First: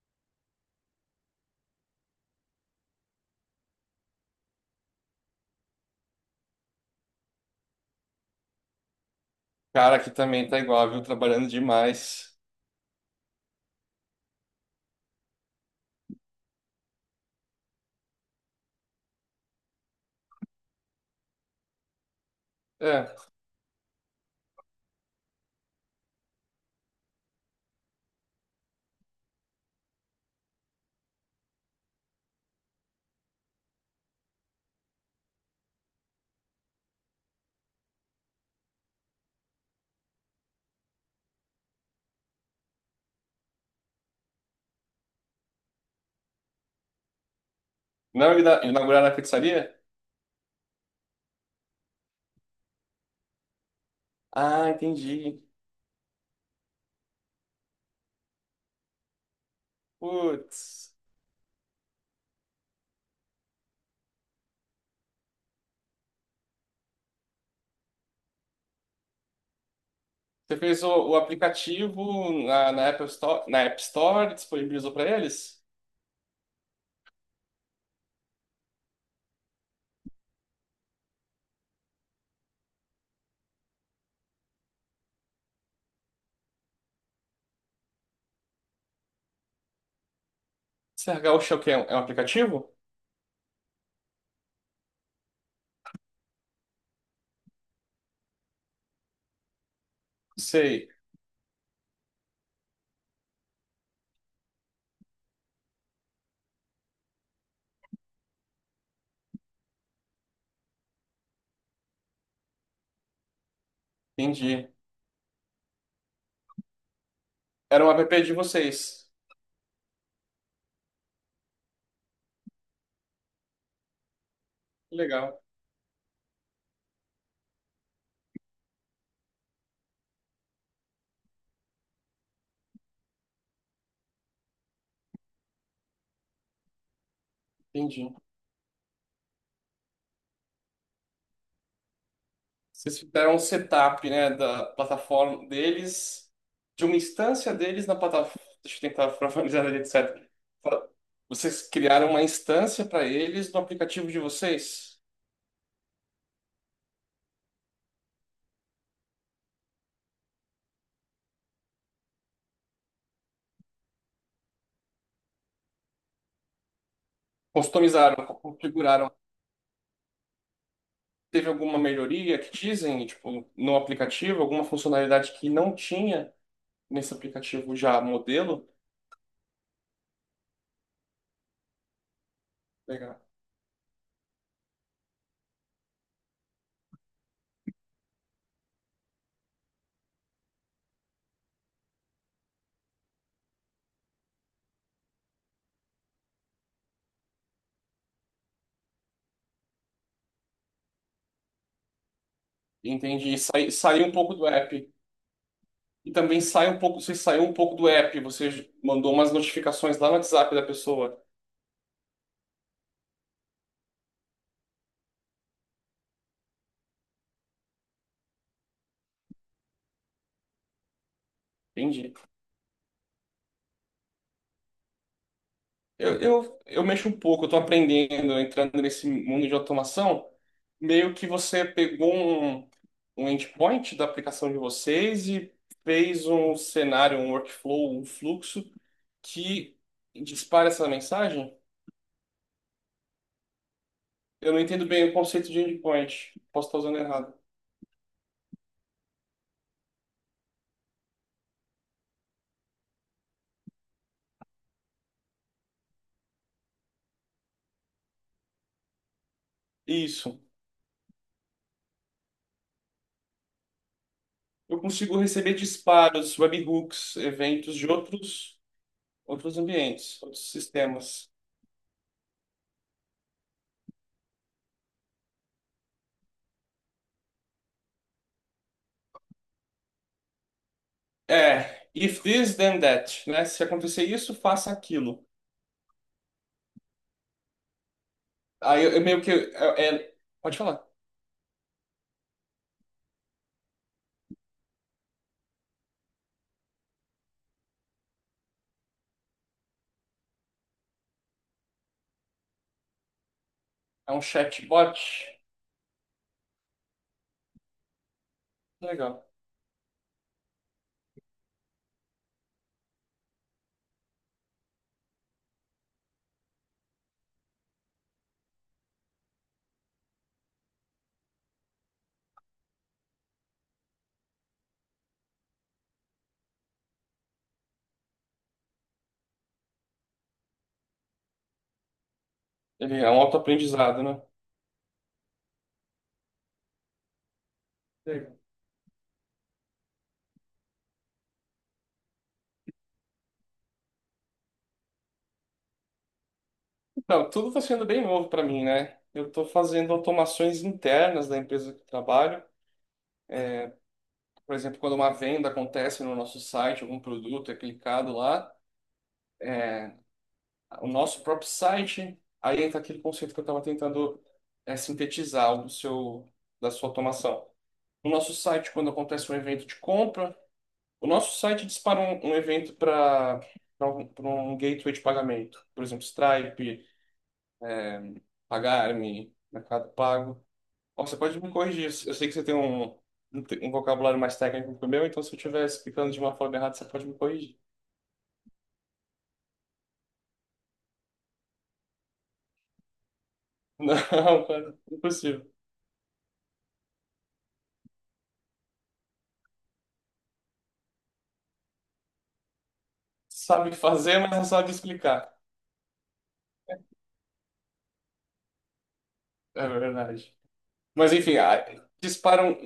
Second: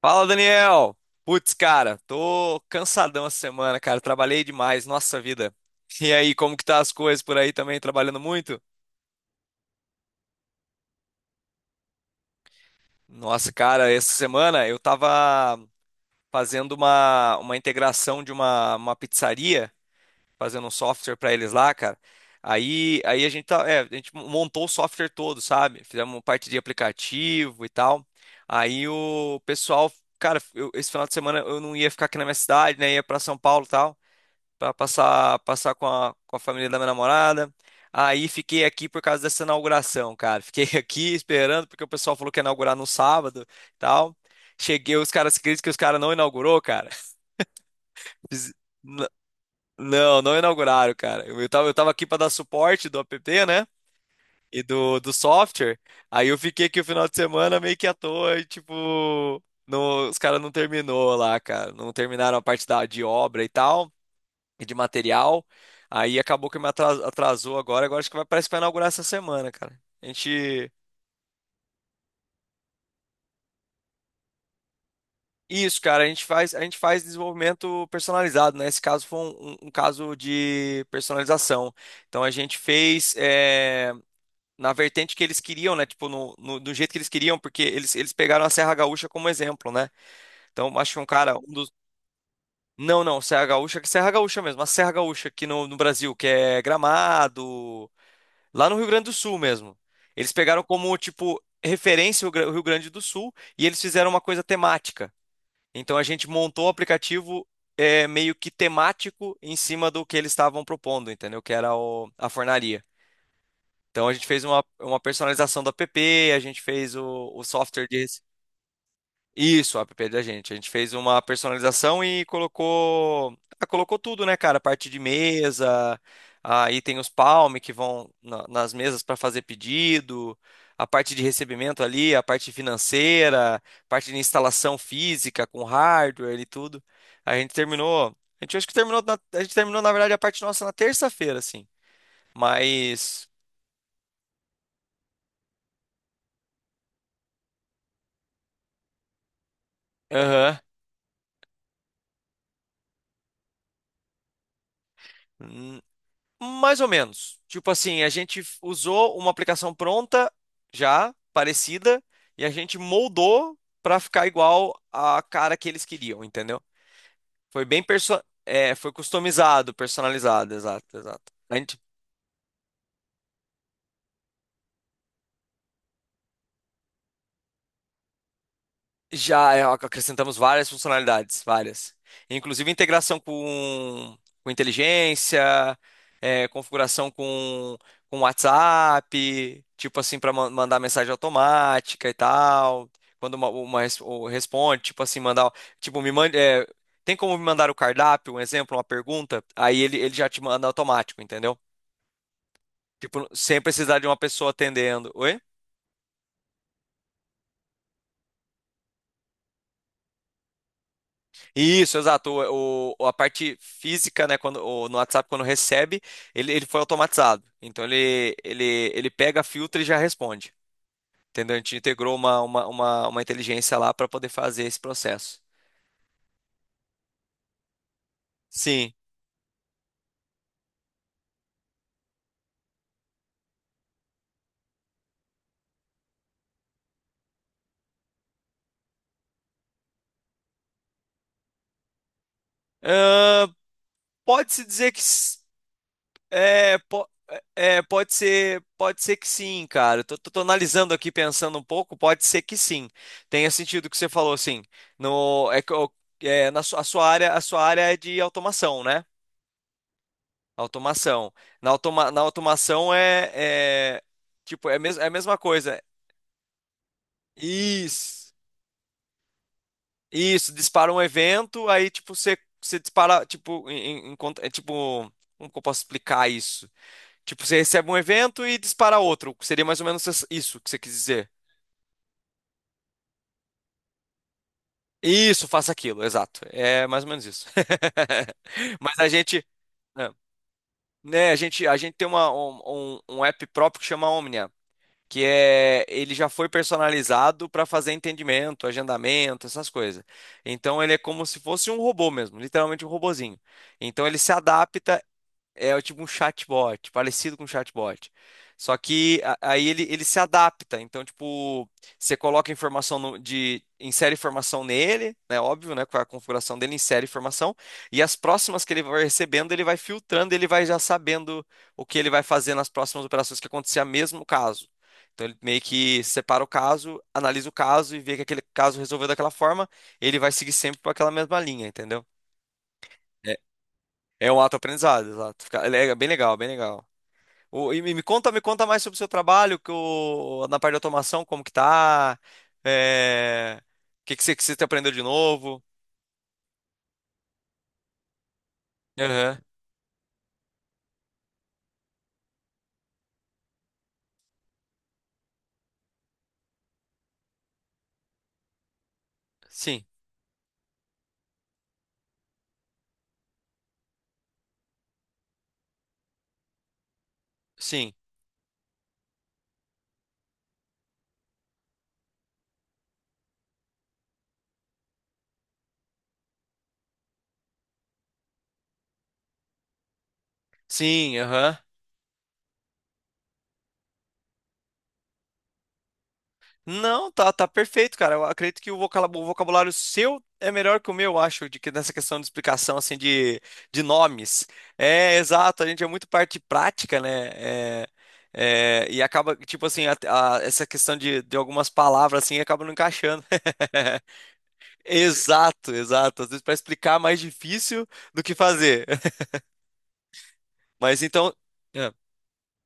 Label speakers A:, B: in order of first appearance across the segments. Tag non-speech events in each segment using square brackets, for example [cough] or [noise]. A: Fala, Daniel! Putz, cara, tô cansadão essa semana, cara. Trabalhei demais, nossa vida. E aí, como que tá as coisas por aí também, trabalhando muito?
B: Cara, aqui também tá igual, viu? Trabalhando demais.
A: Nossa, cara, essa semana eu tava fazendo uma integração de uma pizzaria, fazendo um software pra eles lá, cara. Aí,
B: É.
A: aí a gente montou o software todo, sabe? Fizemos parte de aplicativo e tal. Aí o pessoal, cara, esse final de semana eu não ia ficar aqui na minha cidade, né? Ia pra São Paulo e tal. Para passar com a família da minha namorada. Aí fiquei aqui por causa dessa inauguração, cara. Fiquei [laughs] aqui esperando porque o pessoal falou que ia inaugurar no sábado e tal. Cheguei, os caras acreditam que os caras não inaugurou, cara. [laughs]
B: Não
A: Fiz-
B: inauguraram
A: N-
B: a pizzaria?
A: Não, não inauguraram, cara. Eu tava aqui para dar suporte do app, né? E
B: Ah,
A: do
B: entendi.
A: software. Aí eu fiquei aqui o final de semana meio que à toa e tipo, os caras não
B: Putz.
A: terminou lá, cara. Não terminaram a parte de obra e tal e de material. Aí acabou que me atrasou agora. Agora acho que vai, parece que vai inaugurar essa semana, cara. A
B: Você
A: gente.
B: fez o aplicativo na Apple Store, na App Store, disponibilizou pra eles?
A: Isso, cara, a gente faz desenvolvimento personalizado, né? Esse caso foi um caso de personalização. Então a gente fez na vertente que eles queriam, né? Tipo, do jeito que eles queriam, porque eles pegaram a Serra Gaúcha como exemplo, né? Então acho que um
B: CR
A: cara, um
B: Gaúcho é o
A: dos.
B: quê? É um aplicativo?
A: Não, não, Serra Gaúcha, que Serra Gaúcha mesmo, a Serra Gaúcha aqui no Brasil, que é Gramado. Lá no Rio Grande do Sul mesmo. Eles pegaram
B: Sei,
A: como, tipo, referência o Rio Grande do Sul e eles fizeram uma coisa temática. Então a gente montou o aplicativo meio que temático em cima do que eles estavam propondo, entendeu? Que era a fornaria. Então a gente fez uma,
B: entendi.
A: uma personalização do app, a gente fez o
B: Era
A: software
B: um
A: de.
B: app de vocês.
A: Isso, o app da gente. A gente fez uma personalização e colocou, ah, colocou tudo, né, cara? Parte de
B: Legal,
A: mesa, aí tem os palme que vão nas mesas para fazer pedido, a parte de recebimento ali, a parte financeira, parte de instalação física com hardware e tudo. A gente
B: entendi.
A: terminou, a gente terminou na verdade a parte nossa na terça-feira, assim.
B: Vocês
A: Mas,
B: fizeram um setup, né, da plataforma deles, de uma instância deles na plataforma. Deixa eu tentar formalizar ali, etc.
A: aham.
B: Vocês criaram uma instância para eles no aplicativo de vocês?
A: Mais ou menos. Tipo assim, a gente usou uma aplicação pronta, já parecida, e a gente moldou para ficar igual à cara que eles queriam, entendeu? Foi bem perso
B: Customizaram,
A: é, foi
B: configuraram.
A: customizado, personalizado, exato, exato.
B: Teve alguma melhoria que dizem, tipo, no aplicativo, alguma funcionalidade que não tinha nesse aplicativo já modelo?
A: Já acrescentamos várias funcionalidades, várias. Inclusive integração
B: Legal.
A: com inteligência, configuração com WhatsApp, tipo assim, para mandar mensagem automática e tal. Quando uma ou responde, tipo assim, mandar. Tipo, me mande. Tem como me mandar o cardápio, um exemplo, uma pergunta? Aí ele já te manda automático, entendeu? Tipo,
B: Entendi. E
A: sem precisar de
B: Saiu um
A: uma
B: pouco do
A: pessoa
B: app.
A: atendendo. Oi?
B: E também você saiu um pouco do app, você mandou umas notificações lá no WhatsApp da pessoa.
A: Isso, exato. A parte física, né, quando, no WhatsApp, quando recebe, ele foi automatizado. Então ele pega, filtra e já responde. Entendeu? A gente integrou
B: Entendi.
A: uma inteligência lá para poder fazer esse processo.
B: Eu mexo um pouco, eu tô aprendendo, entrando
A: Sim.
B: nesse mundo de automação. Meio que você pegou um endpoint da aplicação de vocês e fez um cenário, um workflow, um fluxo que dispara essa mensagem.
A: Ahn,
B: Eu não
A: pode-se
B: entendo
A: dizer que
B: bem o conceito de endpoint. Posso
A: é,
B: estar usando
A: po-
B: errado.
A: pode ser que sim, cara. Eu tô analisando aqui, pensando um pouco, pode ser que sim. Tenha sentido o que você falou, assim. No, é, que eu- é, na sua, a sua área é de automação, né?
B: Isso.
A: Automação. Na automação é, é tipo, é,
B: Eu
A: mes é a
B: consigo
A: mesma
B: receber
A: coisa.
B: disparos, webhooks, eventos de
A: Isso.
B: outros ambientes, outros
A: Isso, dispara um
B: sistemas.
A: evento, aí tipo você dispara, tipo, tipo, como que eu posso explicar isso? Tipo, você recebe um evento e dispara outro. Seria mais ou menos isso que você quis dizer.
B: É, if this then that, né? Se acontecer isso, faça aquilo.
A: Isso, faça aquilo, exato. É mais ou menos isso. [laughs]
B: Aí eu,
A: Mas
B: eu
A: a
B: meio que.
A: gente, é,
B: Pode falar.
A: né, a gente tem uma, um, um um app próprio que chama Omnia, que é ele já foi personalizado para fazer entendimento, agendamento, essas coisas. Então ele é como se fosse um robô mesmo, literalmente um robozinho. Então
B: É
A: ele
B: um
A: se
B: chatbot.
A: adapta. É tipo um chatbot, parecido com um chatbot. Só que
B: Legal.
A: aí ele se adapta. Então, tipo, você coloca informação no- de. Insere informação nele, né? Óbvio, né? Com a configuração dele, insere informação. E as próximas que ele vai recebendo, ele vai filtrando, ele vai já sabendo o que ele vai fazer nas próximas operações que acontecer a mesmo caso. Então ele meio que separa o caso, analisa o caso e vê que aquele caso resolveu daquela forma, ele vai seguir sempre por aquela mesma linha, entendeu?
B: Ele é um
A: É,
B: autoaprendizado, né?
A: é um auto-aprendizado, exato. É bem legal, bem legal. E me me conta,
B: Legal.
A: me conta mais sobre o seu trabalho, que na parte de automação, como que tá? É, o que que você aprendeu de novo?
B: Então, tudo está sendo bem novo para mim, né? Eu
A: Aham.
B: estou fazendo automações internas da empresa que trabalho. Por exemplo, quando uma venda acontece no nosso site, algum produto é clicado lá,
A: Sim,
B: o nosso próprio site, aí entra aquele conceito que eu estava tentando sintetizar do seu, da sua automação.
A: sim,
B: O nosso site, quando acontece um evento de compra, o nosso site dispara um evento para pra um gateway de pagamento. Por exemplo, Stripe, Pagar.me, Mercado Pago. Ó, você
A: sim,
B: pode me
A: aham.
B: corrigir. Eu sei que você tem um, um vocabulário mais técnico que o meu, então se eu estiver explicando de uma forma errada, você pode
A: Não,
B: me
A: tá
B: corrigir.
A: perfeito, cara. Eu acredito que o o vocabulário seu é melhor que o meu, eu acho, de que nessa questão de explicação, assim, de,
B: [laughs]
A: de
B: Não,
A: nomes.
B: cara,
A: É,
B: impossível.
A: exato, a gente é muito parte prática, né? É, acaba, tipo assim, essa questão de algumas palavras, assim, acaba não encaixando.
B: Sabe
A: [laughs]
B: fazer, mas não sabe explicar.
A: Exato, exato. Às vezes para explicar é mais difícil do que fazer. [laughs]
B: É verdade.
A: Mas
B: Mas
A: então.
B: enfim,
A: é,
B: disparam.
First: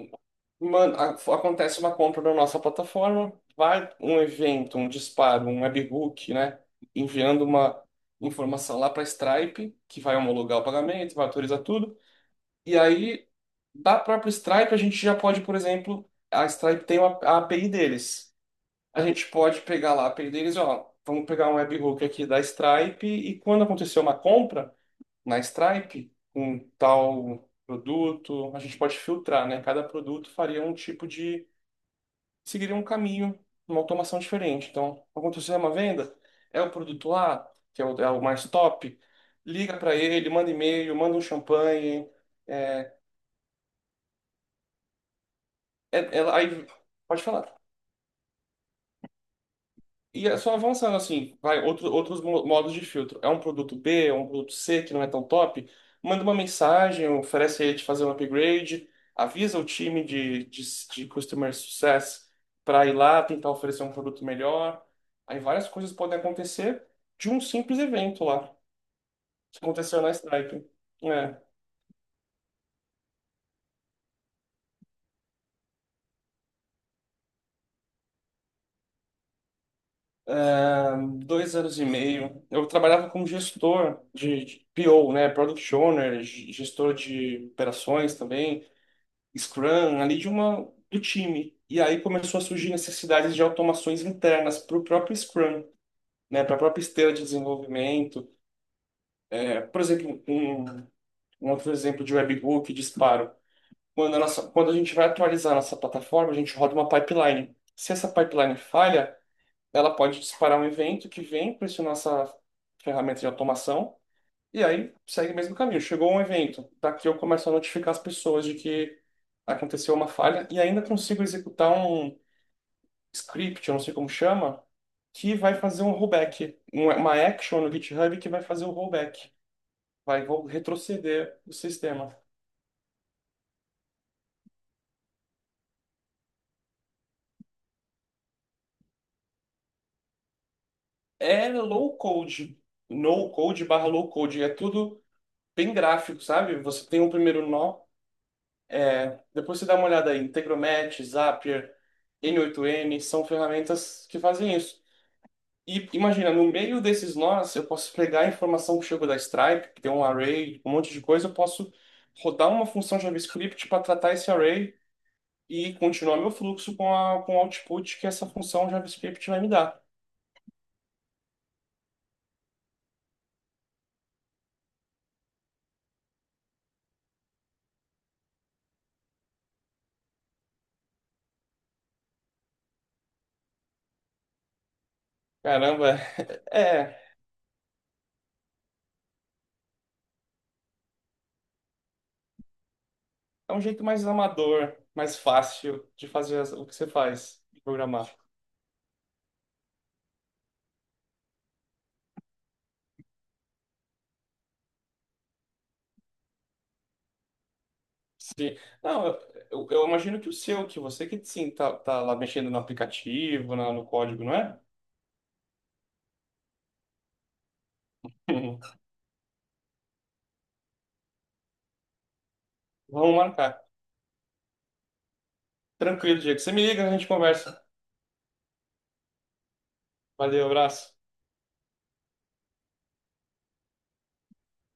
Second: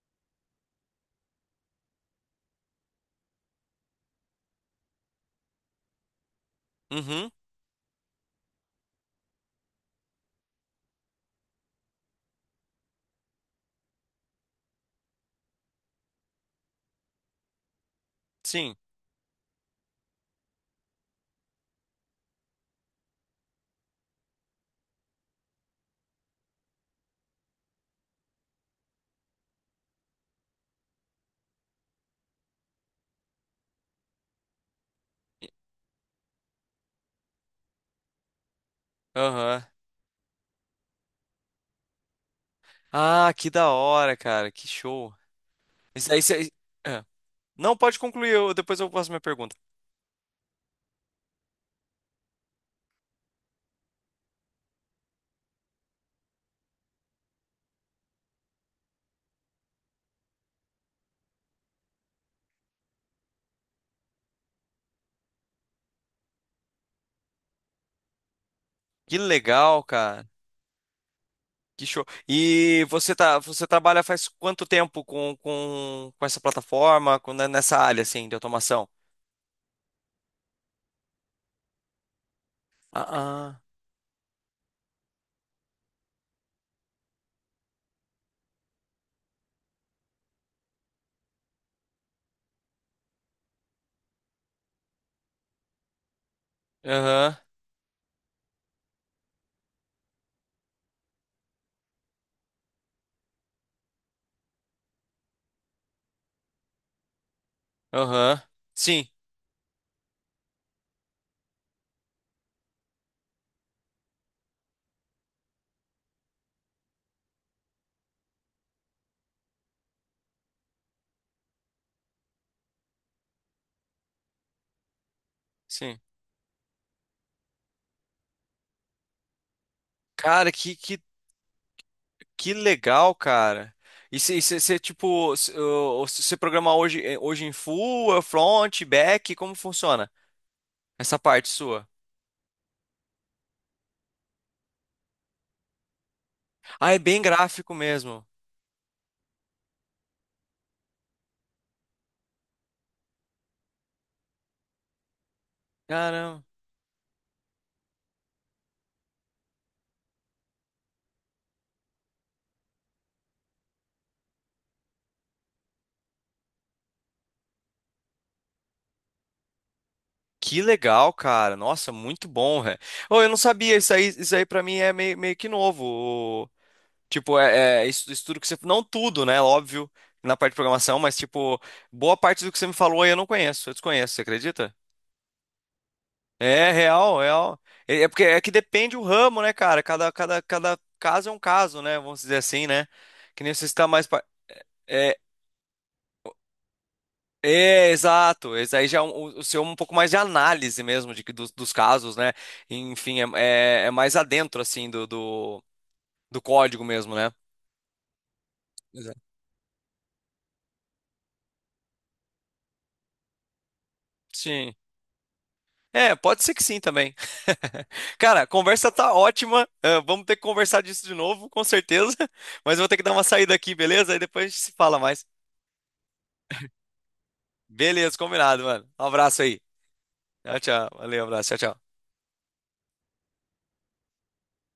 B: Mano, acontece uma compra na nossa plataforma, vai um evento, um disparo, um webhook, né?
A: Uhum,
B: Enviando uma informação lá para Stripe, que vai homologar o pagamento, vai autorizar tudo. E aí, da própria Stripe, a gente já pode, por exemplo, a Stripe tem a API deles.
A: sim.
B: A gente pode pegar lá a API deles, ó, vamos pegar um webhook aqui da Stripe e quando acontecer uma compra na Stripe um tal produto, a gente pode filtrar, né? Cada produto faria um tipo de, seguiria um caminho, uma automação diferente. Então, aconteceu uma venda, é o produto A, que é o mais top,
A: Aham.
B: liga para ele, manda e-mail, manda um champanhe, é,
A: Ah, que da hora, cara. Que show. Isso
B: é-
A: aí,
B: ela-
A: cê-
B: aí,
A: é.
B: pode falar.
A: Não, pode concluir, depois eu faço minha pergunta.
B: E é só avançando assim, vai outros modos de filtro. É um produto B, é um produto C que não é tão top? Manda uma mensagem, oferece a ele de fazer um upgrade, avisa o time de Customer Success para ir lá tentar oferecer um produto melhor. Aí várias coisas podem acontecer de um simples evento lá,
A: Que
B: que
A: legal,
B: aconteceu na
A: cara.
B: Stripe. É,
A: Que show. E você trabalha faz quanto tempo com essa plataforma, né, nessa área assim de automação?
B: dois anos e meio, eu
A: Ah,
B: trabalhava como
A: ah.
B: gestor de PO, né, Product Owner, gestor de operações também. Scrum ali de uma do time. E aí começou a surgir necessidades de automações internas para o próprio Scrum, né, para a própria esteira de
A: Aham,
B: desenvolvimento. É, por exemplo, um, outro exemplo de webhook, disparo. Quando a gente vai atualizar a nossa plataforma, a gente roda uma pipeline. Se essa
A: aham.
B: pipeline
A: Sim,
B: falha, ela pode disparar um evento que vem para essa nossa ferramenta de automação e aí segue o mesmo caminho. Chegou um evento, daqui eu começo a notificar as pessoas de que aconteceu uma falha e ainda consigo executar um script, eu não sei como chama, que vai fazer um
A: sim.
B: rollback, uma action no GitHub que vai fazer o rollback, vai vou
A: Cara,
B: retroceder o sistema.
A: que legal, cara. E você, tipo, você programar hoje, hoje, em full, front, back, como funciona essa parte
B: É
A: sua?
B: low code, no code barra low code, é tudo bem gráfico, sabe? Você
A: Ah, é
B: tem um
A: bem
B: primeiro
A: gráfico
B: nó,
A: mesmo.
B: depois você dá uma olhada aí, Integromat, Zapier, N8N, são ferramentas que fazem isso. E imagina,
A: Caramba.
B: no meio desses nós, eu posso pegar a informação que chegou da Stripe, que tem um array, um monte de coisa, eu posso rodar uma função JavaScript para tratar esse array e continuar meu fluxo com com o output que essa função JavaScript vai me dar.
A: Que legal, cara. Nossa, muito bom, velho. Oh, eu não sabia, isso aí pra mim é meio, meio que novo. O- Tipo, é isso, isso tudo que você... Não tudo, né? Óbvio, na parte de programação, mas, tipo, boa parte do que você me falou aí eu não conheço. Eu desconheço, você acredita?
B: Caramba, [laughs]
A: É
B: é,
A: real, real. É porque é que depende o ramo, né, cara? Cada caso é um caso, né? Vamos dizer assim, né? Que nem
B: é um
A: você
B: jeito
A: está mais.
B: mais amador, mais
A: É,
B: fácil de fazer o que você faz, de programar.
A: exato. Esse aí já é o seu é um pouco mais de análise mesmo dos casos, né? Enfim, é mais adentro, assim, do código mesmo, né?
B: Sim. Não, eu,
A: Exato.
B: eu- eu imagino que o seu, que você que sim, tá lá mexendo no aplicativo, no código, não é?
A: Sim. É, pode ser que sim também. [laughs] Cara, a
B: [laughs]
A: conversa tá ótima. Ah, vamos ter que conversar disso de novo, com certeza. [laughs] Mas eu vou ter que dar
B: Vamos
A: uma saída
B: marcar.
A: aqui, beleza? Aí depois a gente se fala mais.
B: Tranquilo, Diego. Você me liga, a gente conversa.
A: Beleza, combinado, mano. Um abraço aí.
B: Valeu,
A: Tchau, tchau.
B: abraço.
A: Valeu, um abraço. Tchau, tchau.